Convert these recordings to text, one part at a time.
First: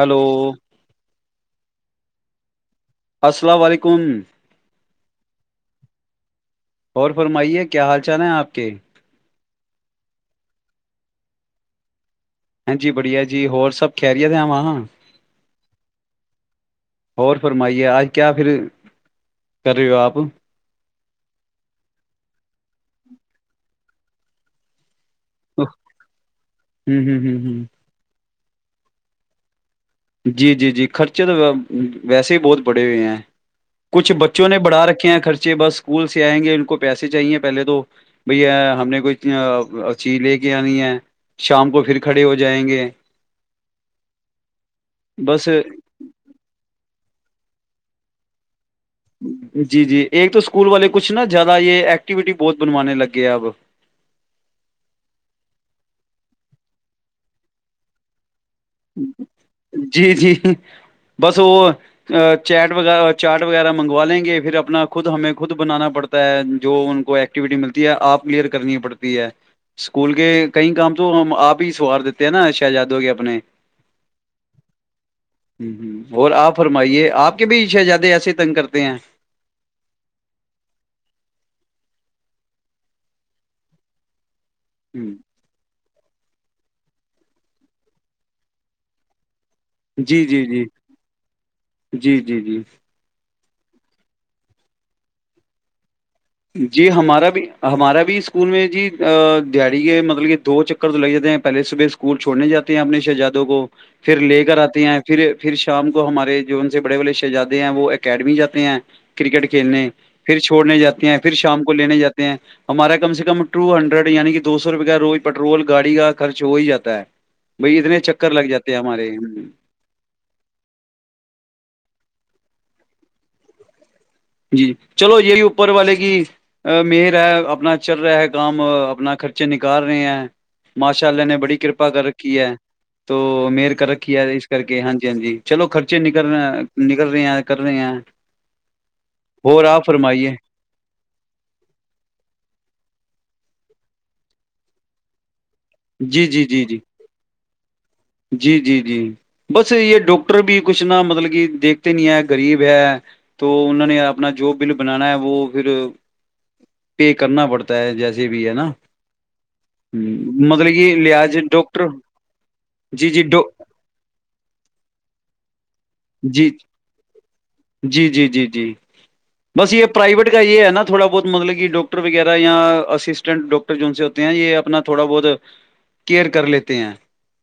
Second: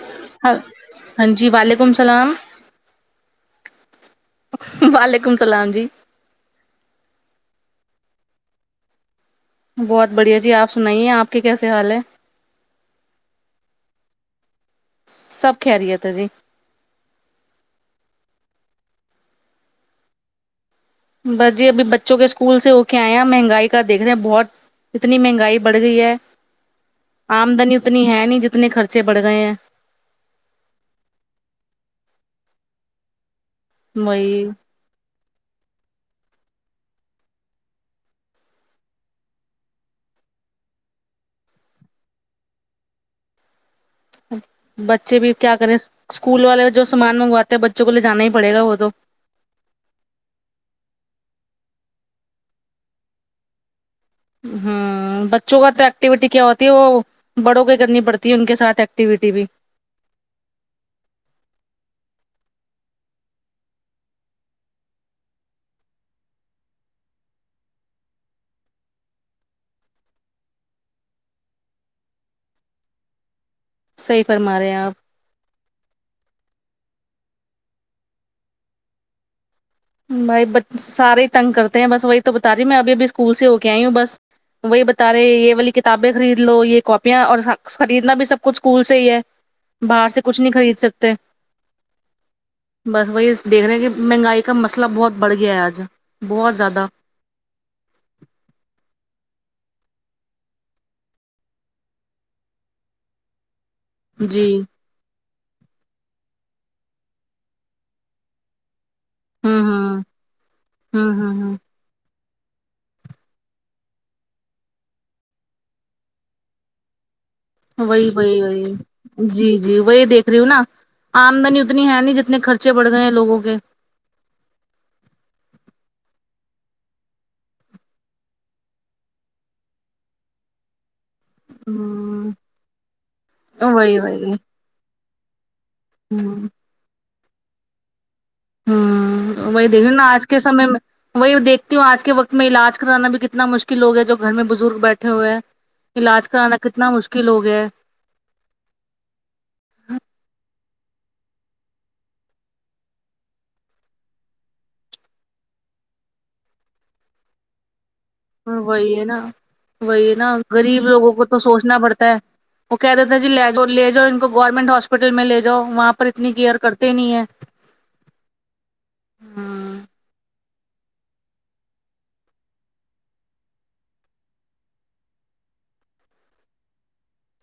hello ہاں ہاں جی وعلیکم السلام السلام علیکم وعلیکم السلام جی اور فرمائیے کیا حال چال ہیں آپ کے بہت بڑھیا جی آپ سنائیے آپ کے کیسے حال ہے ہاں جی بڑھیا جی ہو اور سب خیرییا د آوا ہاں سب خیریت ہے جی اور فرمائیے آج کیا پھر کر رہے ہو آپ بس جی ابھی بچوں کے اسکول سے ہو کے آئے ہیں مہنگائی کا دیکھ رہے ہیں بہت اتنی مہنگائی ہ بڑھ گئی ہے ہ آمدنی اتنی ہے نہیں جتنے خرچے بڑھ گئے ہیں جی جی جی خرچے تو ویسے ہی بہت بڑے ہوئے ہیں کچھ وہی بچوں نے بڑا رکھے ہیں خرچے بس اسکول سے آئیں گے ان کو پیسے چاہیے پہلے تو بھیا ہم نے کوئی چیز لے کے آنی ہے شام کو پھر کھڑے ہو جائیں گے بچے بھی بس کیا کریں اسکول والے جو سامان منگواتے ہیں بچوں کو لے جانا ہی پڑے گا وہ تو جی جی ایک تو اسکول والے کچھ نا زیادہ یہ ایکٹیویٹی بہت بنوانے لگ گے اب ہ بچوں کا تو ایکٹیویٹی کیا ہوتی ہے وہ بڑوں کی کرنی پڑتی ہے ان کے ساتھ ایکٹیوٹی بھی جی جی بس وہ چیٹ و چاٹ وغیرہ منگوا لیں گے پھر اپنا خود ہمیں خود بنانا پڑتا جو ان کو ایکٹیویٹی ملتی ہے آپ کلیئر کرنی پڑتی ہے اسکول کے کئی کام تو ہم آپ ہی سوار دیتے ہیں نا شہزادو کے اپنے صحیح فرما رہے ہیں آپ ہ ہ اور آپ فرمائیے آپ کے بھی شہزادے ایسے تنگ کرتے ہیں بھائی ب سارے ہی تنگ کرتے ہیں بس وہی تو بتا دییے میں ابھی ابھی اسکول سے ہو کے آئی ہوں بس وہی بتا ہوں، رہے ہیں یہ والی کتنی کتابیں خرید لو یہ کاپیاں اور خریدنا بھی سب کچھ اسکول سے ہی ہے باہر سے جی کچھ جی نہیں جی خرید سکتے جی جی جی بس وہی دیکھ رہے ہیں کہ مہنگائی کا مسئلہ بہت بڑھ گیا ہے آج بہت زیادہ جی ہمارا بھی ہمارا بھی اسکول میں جی داڑی کے مطلب یہ دو چکر تو لے جاتے ہیں پہلے صبح اسکول چھوڑنے جاتے ہیں اپنی شہزادوں کو پھر لے جی کر آتے ہیں پھر پھر شام کو ہمارے جو ان سے بڑے بڑے شہزادے ہیں وہ اکیڈمی جاتے ہیں کرکٹ ہوں کھیلنے ہوں پھر چھوڑنے جاتے ہوں ہیں پھر ہوں شام ہوں کو لینے جاتے ہیں ہمارا کم سے کم ٹو ہنڈریڈ یعنی کہ دو سو روپے کا روز پیٹرول گاڑی کا خرچ ہو ہی جاتا ہے بھائی اتنے وہی چکر وہی لگ جاتے ہیں ہمارے وہی جی جی وہی دیکھ رہی ہوں نا آمدنی اتنی ہے ن جتنے خرچے بڑھ گئے ہیں لوگوں کے جی چلو یہی اوپر والے کی ا مر ہے اپنا چل رہا ہے کام اپنا خرچے نکال رہے ہیں ماشاء اللہ نے بڑی کرپا کر رکھی ہے تو ہ مر کر وہی رکھی وہی ہے اس کر کے ہاں جی ہاں ج چلو خ بچے نکل ہ رہ نکل رہے ہیں کر رہے ہیں ہوں اور وہی آپ دیکھے نا آج فرمائیے کے سمے میں وہی دیکھتی ہوں آج کے وقت میں علاج کرانا بھی کتنا مشکل ہوگ ہے جو گھر میں بزرگ بیٹھے ہوئے ہیں علاج جی جی کرانا جی جی کتنا مشکل ہو گیا [unintelligible] جی جی جی بس یہ ڈاکٹر بھی کچھ نہا مطلب کہ دیکھتے نہیں ہے غریب ہے تو انوں نے اپنا جو بل بنانا ہے وہ پھر پے کرنا پڑتا ہے جیسے بھی [unintelligible] وہی ہے نا وہی ہے نا مطلب غریب کہ لوگوں کو لحاظ تو سوچنا ڈاکٹر پڑتا ہے وہ کہہ دیتے جی لے ج لے جؤ ان کو گورنمنٹ ہاسپٹل میں لے جاؤ وہاں پر اتنی جی کیئر کرتے نہیں ہے جی جی جی جی بس یہ ہے پرائیویٹ کا یہ ہے نا تھوڑا بہت مطلب کہ ڈاکٹ وغیرہ یا اسسٹینٹ ڈاکٹر سے ہوتے ہیں یہ اپنا تھوڑا بہت کیئر کر لیتے ہیں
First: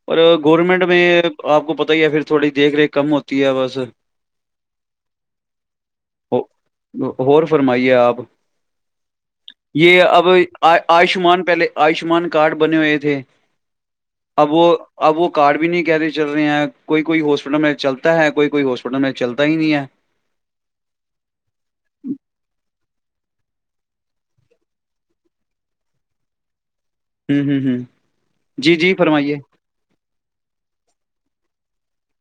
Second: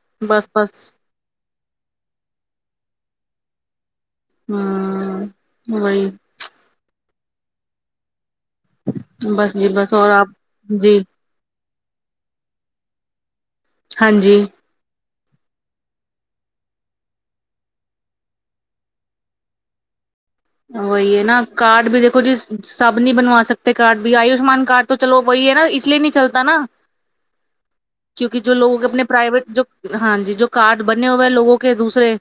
اور بس بس گورنمنٹ میں آپ کو پتہ ہی ہے پھر تھوڑی دیکھ ریکھ کم ہوتی ہے بس ہوں وہی [unintelligible] ہو فرمائیے آپ بس جی بس یہ اور اب آپ جی آیوشمان پہلے آیوشمان کارڈ بنے ہوئے تھے ہاں جی اب وہ اب وہ کارڈ بھی نہیں کہہ رہے چل رہے ہیں کوئی کوئی ہاسپٹل میں چلتا ہے کوئی کوئی ہاسپٹل میں چلتا ہی نہیں ہے وہی ہے نا کارڈ بھی دیکھو جی سب نہیں بنا سکتے کارڈ بھی آیوشمان کارڈ تو چلو وہی ہے نا اس لیے نہیں چلتا نا ہ ہ ہ کیونکہ جو جی لوگوں کے جی اپنے فرمائیے پرائیویٹ جو ہاں جی جو کارڈ بنے ہوئے لوگوں کے دوسرے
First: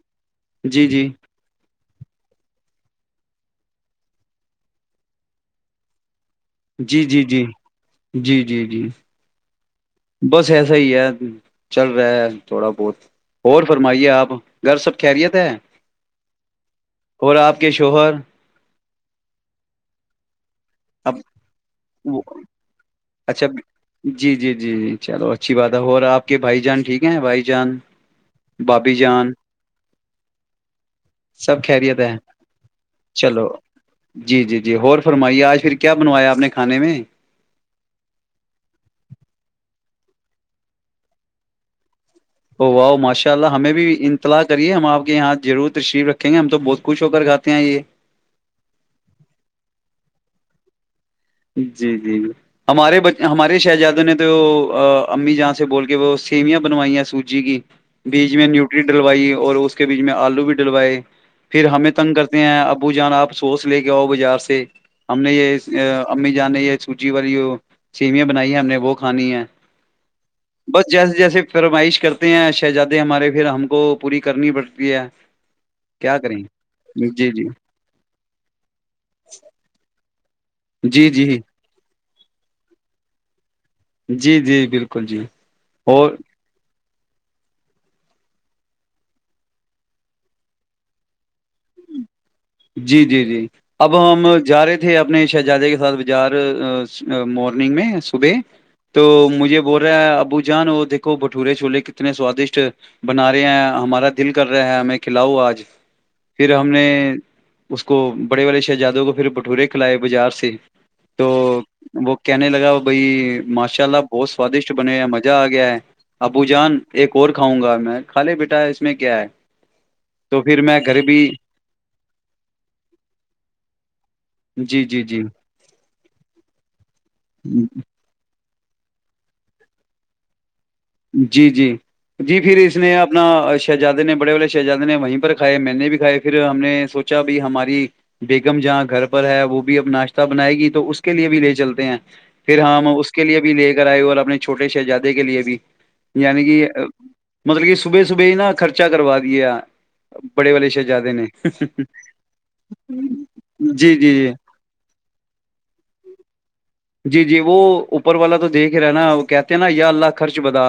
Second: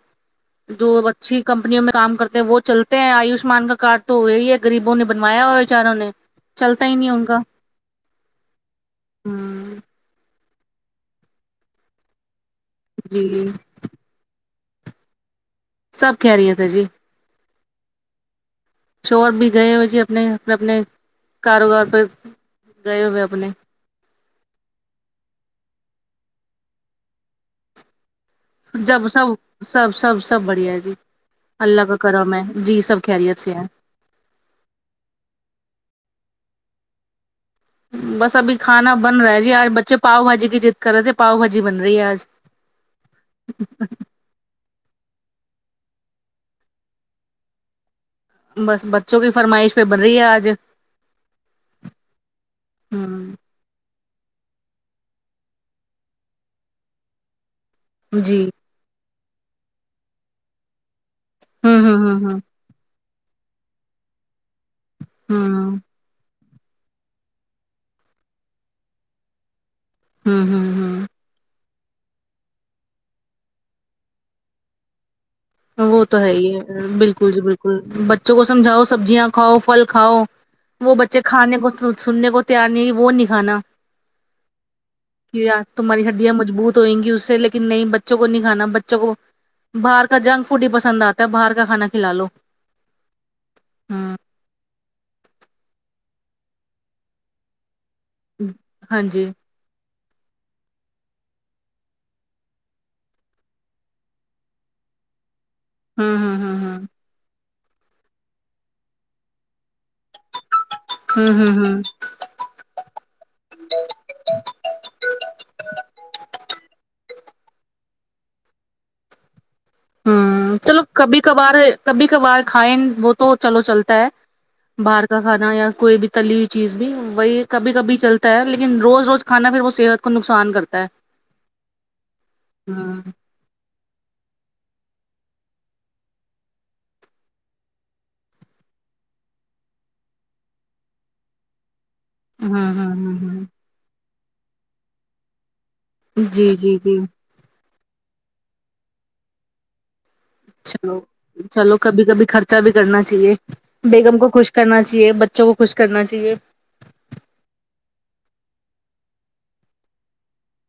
جی جو جی اچھی کمپنیوں میں کام کرتے ہیں وہ چلتے ہیں آیوشمان کا کارڈ تو وہی ہے غریبوں نے بنوایا ہو بیچاروں نے چلتا ہی جی نہیں جی ان کا جی جی جی جی ہ بس ایسا ہی ہے چل رہا ہے تھوڑا بہت جی اور فرمائیے آپ گھر سب خیریت ہے سب کہہ رہی ہے تھے جی اور آپ کے شوہر [unintelligible] شور بھی گئے مھے اپنے اپنے اپنے اب کاروبار پہ وہ- گئے ہوئے اچھا اپنے جی جی جی جی چلو اچھی بات ہے اور آپ کے بھائی جان ٹھیک ہیں بھائی جان بھابھی جب جان سب سب سب سب بڑھیا ہے جی سب اللہ کا خیریت کرم ہے جی سب کہہری چلو اچھے ہیں جی جی جی اور فرمائیے آج پھر کیا بنوایا آپ نے کھانے میں بس ابھی کھانا بن رہا ہے جی آج بچے پاؤ بھاجی کی جضد کرے تھے پاؤ بھاجی بن رہی ہے آج او واہؤ ماشاء اللہ ہمیں بھی ان اطلاع کریے ہم آپ کے یہاں ضرور تشریف رکھیں گے ہم تو بہت خوش ہو کر کھے ہیں یہ بس بچوں کی فرمائش پہ بڑھ رہی ہے آج جی جی جی ہ ہمارے ب ہمارے شہزادوں نے تو امی جہاں سے بول کے وہ سیویاں بنوائیا سوج جی کی بیچ جی میں نیوٹری ڈلوائی اور اس کے بیچ میں آلو بھی ڈلوائے پھر ہ ہمیں ہ تنگ ہ ہ کرتے ہیں ابو جانا آپ سوس لے کے آؤ بازار سے ہم نے یہ ہ جانے ہے سوجی والی سیویا بنائی ہے ہم نے وہ کھانی ہے ہ ہ بس جیسے ہ جیسے پرمائش کرتے ہیں شہزادے ہمارے پھر ہم کو پوری کرنی پڑتی ہے وہ کیا تو ہے کریں ہی بالکل جی بالکل بچوں کو سمجھاؤ سبزیاں کھاؤ پھل کھاؤ وہ جی بچے جی کھانے کو سننے کو تیار نہیں کہ وہ نہیں کھانا جی جی بالکل جی کہ یار تمہاری اور ہڈیاں مجبوت دوئیں گی اس سے لیکن نہیں بچوں کو نہیں کھانا بچوں کو باہر کا جنک فوڈ ہی پسند آتا ہے باہر کا کانا کھلا لو جی جی جی اب ہ ہم جا رہے تھ تھے اپنے شہزادے کے ساتھ بجار مارننگ میں ب ہاں تو جی مجھے بول رہا ہے ابو جان اور دیکھو بھٹورے چھوولے کتنے سوادشٹ بنا رہے ہیں ہمارا دل کر رہے ہے ہمیں کھلاؤ آج ہاں ہاں ہاں پھر ہم نے اس کو بڑے والڑے شہزادوں کو پھر بھٹورے کھلائے بازار سے تو ہ ہ ہ وہ کہنے لگا بائی ماشاء اللہ بہت سوادشٹ بنے ہے مزہ آ گیا ہے ابو جان ایک اور کھاؤں گا میں کھا لے بیٹا اس میں کیا ہے تو ہوں پھر میں چلو گھر بھی کبھی کبھار کبھی کبھار کھائیں وہ تو چلو چلتا ہے جی جی باہر کا جی کھانا یا کوئی بھی تلی ہوئی چیز بھی وہی کبھی کبھی چلتا ہے لیکن روز روز کھانا پھر وہ صحت کو نقصان کرتا ہے جی جی جی پھر اس نے ہاں اپنا شہزادے نے بڑے بڑے شہزادے نے وہیں پر کھائے میں نے بھی کھائے پھر ہم نے سوچا ب ہماری بیگم جہاں گھر پر ہے وہ بھی اب ناشتہ بنائے گی تو اس کے لیے بھی لے چلتے ہیں پھر ہاں ہماں ہاں اس ہاں کے لیے ہاں بھی لے گ آئے ہو اور اپنے چھوٹے شہزادے کے لیئے بھی یعنی جی کہ جی جی مطلب کہ صبح صبح ہی نا خرچا کروا دیے چلو چلو کبھی کبھی خرچہ بھی کرنا چاہیے جی جی بیگم جی کو خوش کرنا چاہیے بچوں کو خوش کرنا چاہیے جی جی وہ اوپر والا تو دیکھ رہا ہے نا وہ کہتے ہیں نا یا اللہ خرچ بدا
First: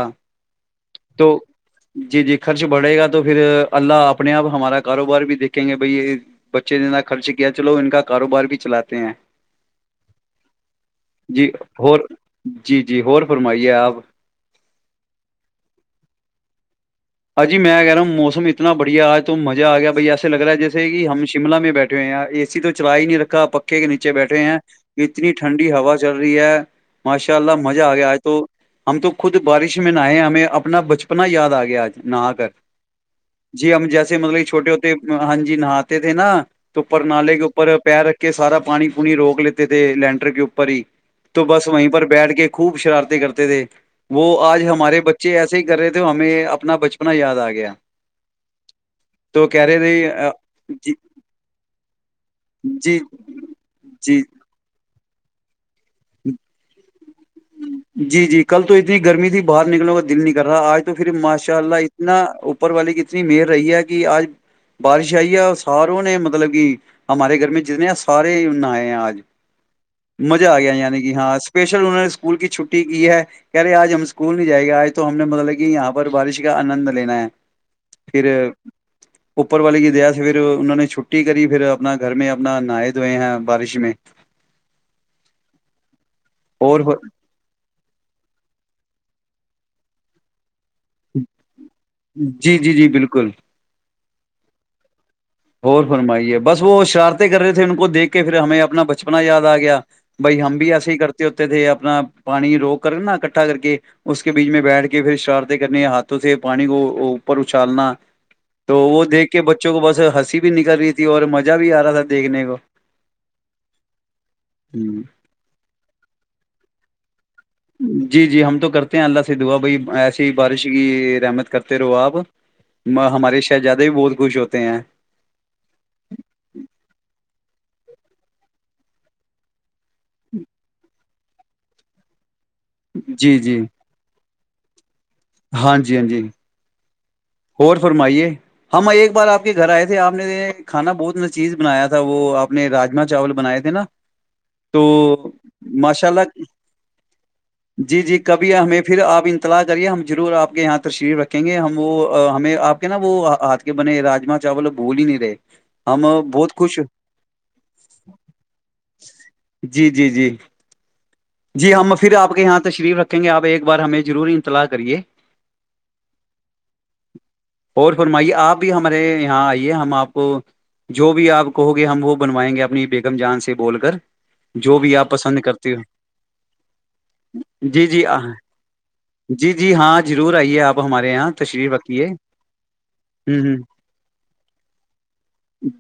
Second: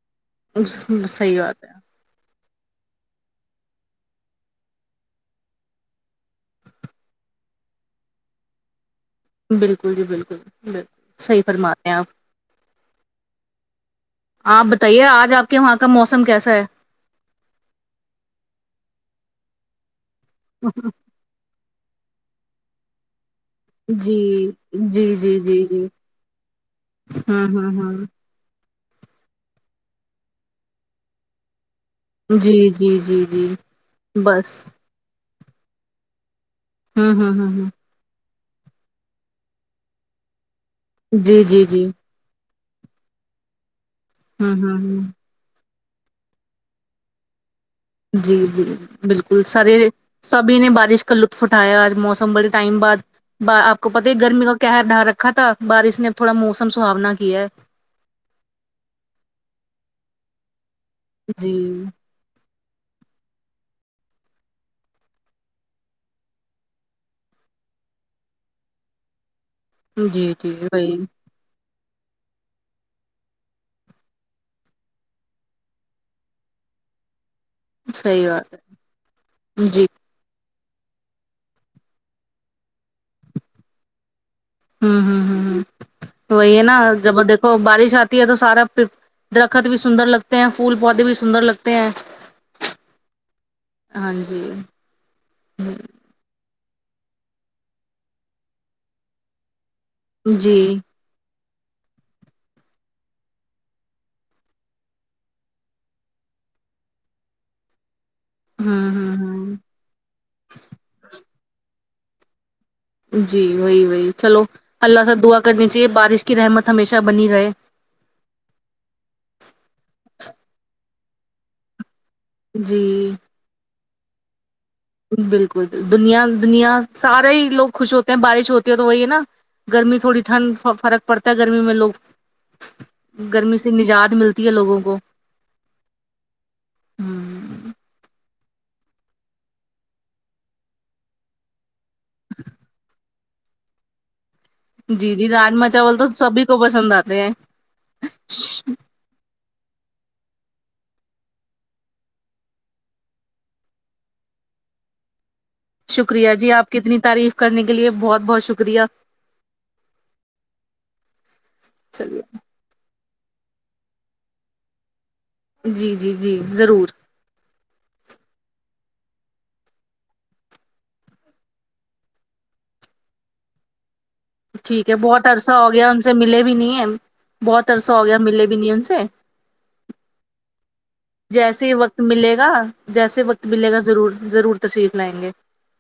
اس تو صحیح بات ہے جی جی خرچ بڑھے گا تو پھر اللہ اپنے آپ ہمارا کاروبار بھی دیکھیں گے بھائی یہ بچے نے جتنا خرچ کیا چلو ان کا کاروبار بھی چلاتے ہیں بالکل جی بالکل بالکل صحیح جی فرماتے ہو ہیں آپ جی جی ہو فرمائیے آپ آپ بتائیے آج آپ کے وہاں کا موسم کیسا ہے اجی میں کہہ رہا ہوں موسم ات بڑھیا آج تو مہ آ گیا بھائی ایسے لگ رہا جیسے کہ ہم شملہ میں بیٹھے ہوئے اے س تو چلا ہی نہیں رکھا پکا ے کے نیچے جی بیٹھے ہیں جی جی اتنی جی ٹھنڈی جی ہوا چل رہی ہے ماشاء ہوں اللہ مزہ ہوں آ ہوں گیا آج تو ہم تو خود بارش میں نہئے ہمیں اپنا بچپنا یاد آ گیا آج نہا کر جی جی جی جی ہم جیسے مطلب یہ بس چھوٹے ہوتے ہاں جی نہاتے تھے نا تو پر ہوں نالے ہوں کے ہوں ہوں اوپر پیر رکھ کہ سارا پانی پونی روک لیتے تھے لینڈر کے اوپر ہی جی تو جی بس جی وہیں پر بیٹھ کے خوب شرارتیں کرتے تھے وہ ہوں آج ہوں ہمارے ہوں بچے ایسے ہی کر رہے تھے ہمیں اپنا بچپنا یاد آ گیا جی جی بالکل تو کہہ سارے رہے تھے سبھی نے جی بارش کا لطف اٹھایا آج موسم بڑے ٹائم بعد جی با آپ کو پتہ ہے جی گرمی کا قہر ڈھا رکھا تھا بارش نے اب تھوڑا موسم سہاونا کیا ہے جی جی کل تو اتنی گرمی تھی باہر نکلنے کا دل نہیں کر رہا آج تو پھر جی ماشاء اللہ اتنا اپر والی کی اتنی مہر رہی ہے کہ آج بارش آئی ہے اور ساروں نے مطلب کہ ہمارے گھر میں جتنے سارے نہایے ہیں آج جی مزہ جی آ گیا یاں وہی ہاں اسپیشل انہوں نے اسکول کی چھٹی کی ہے کہہ رہے آج ہم اسکول نہیں جائے گے آج تو ہم نے مطلب کہ یہاں پر بارش کا آنند لینا ہے پھر صحیح بات اوپر ہے والے جی کی دیا سے پھر انہوں نے چھٹی کری پھر اپنا گھر میں اپنا نہایےدھوئے ہیں بارش میں ہوں ہ ہ ہ وہی ہے نا اور جب د [inaudible] تو بارش آتی ہے تو سارا درخت بھی سندر لگتا تے ہیں پھول پودے بھی سندر لگتے ہیں جی جی جی بالکل ہاں جی اور فرمائیے بس وہ شرارتیں کر رہے تھے ان کو دیکھ کے پھر ہمیں اپنا بچپنا یاد آ گیا بھائی ہم جی بھی ایسے ہی کرتے ہوتے تھے اپنا پانی روک کر نا کٹھا کر کے اس کے بیچ میں بیٹھ کے پھر شرارتیں کرنی ہاتھوں سے پانی کو اوپر اچھالنا تو ہوں وہ ہوں دیکھ کے ہوں بچوں کو بس ہنسی بھی نکل رہی تھی اور مزہ بھی آ رہا تھا دیکھنے کو جی وہی وہی چلو ہوں الله سے دعا کرنی چاہیے بارش کی رحمت ہمیشہ بنی رہے جی جی ہم تو کرتے ہیں الله سے دعا بھیی ایسی ہی بارش کی رحمت کرتے رہو آپ ماں جی ہمارے شہزادہ بھی بہت خوش ہوتے ہیں بالکل بالکل دنیا دنیا سارے ہی لوگ خوش ہوتے ہیں بارش ہوتی ہے تو وہی ہے نا گرمی تھوڑی ٹھنڈ فرق پڑتا ہے گرمی میں لوگ جی گرمی جی سے نجات ملتا تی ہے لوگوں کو ہاں جی ہاں جی اور فرمائیے ہم ایک بار آپ کے گھر آئے تھے آپ نے کھانا بہت نچیذ بنایا تھا وہ آپ نے راجما چاول بنائے تھے نا تو جی جی راجما چاول تو ماشاء اللہ سبھی کو پسند آتے ہیں جی جی کبھی ہمیں پھر آپ انطلاع کریے ہم ضرور آپ کے یہاں تشریف رکھیں گے ہم وہ ہمیں آپ کے نا وہ ہاتھ کے بنے راجما چاول بھول ہی نہیں رہے ہم شکریہ جی بہت آپ کی خوش اتنی تعریف کرنے کے لیے بہت بہت شکریہ جی جی جی جی ہم پھر چلیے آپ کے یہاں تشریف رکھیں گے آپ ایک بار ہمیں ضرور انطلاع کریے جی جی جی ضرور اور فرمائیے آپ بھی ہمارے یہاں آئیے ہم آپ کو جو بھی آپ کہو گے ہم وہ بنوائیں گے اپنی بیگم جان سے بول کر جو ٹھیک بھی ہے آپ بہت پسند عرصہ ہو کرتے گیا ان سے ملے بھی نہیں ہیں بہت جی عرصہ جی ہو گیا آ- ملے بھی نہیں ان سے جی جی ہاں ضرور آئیے آپ ہمارے یہاں جیسے تشریف ہی وقت رکھیے ملے گا جیسے ہ وقت ہ ملے گا ضرور ضرور تشریف لائیں گے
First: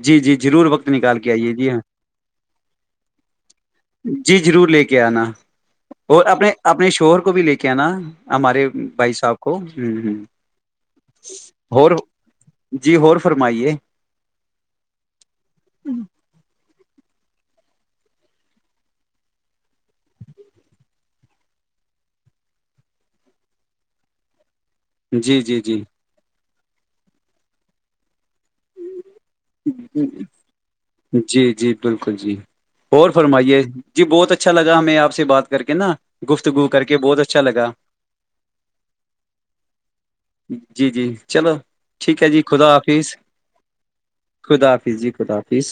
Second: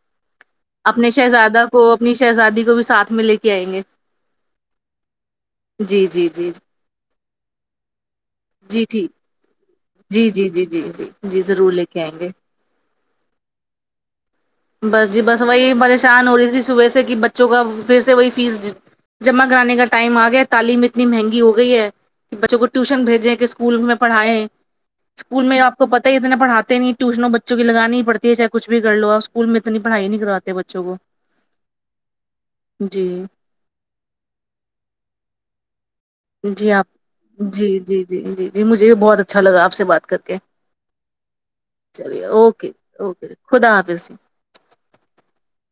جی جی ضرور وقت اپنے نکال کے آئیے شہزادہ جی ہاں کو اپنی شہزادی کو بھی ساتھ میں لے کے آئیں گے جی ضرور لے کے آنا جی اور جی اپنے جی اپنے شوہر کو بھی لے کے آنا ہمارے جی ٹھیک بھائی صاحب کو جی ہوں جی جی جی جی جی ضرور لے اور کے آئیں گے جی ہور فرمائیے بس جی بس وہی پریشان ہو رہی تھی صبح سے کہ بچوں کا پھر سے وہی فیس جمع کرانے کا ٹائم آ گیا تعلیم اتنی مہنگی ہو گئی ہے کہ بچوں کو ٹیوشن بھیجیں کہ اسکول میں پڑھائیں جی اسکول میں جی آپ جی کو پتا ہی اتنے پڑھاتے نہیں ٹیوشنوں بچوں کی لگانی ہی پڑتی ہے چاہے کچھ بھی لو آ جی جی جی بالکل جی جی اور فرمائیے جی بہت اچھا لگا ہمیں آپ سے بات کر کے نا گفتگو جی کر آپ کے بہت اچھا جی لگا جی جی جی جی مجھے بہت اچھا لگا آپ سے بات کر کے جی جی چلو ٹھیک چلیے ہے جی خدا اوکے حافظ اوکے خدا حافظ خدافظ جی خدافظ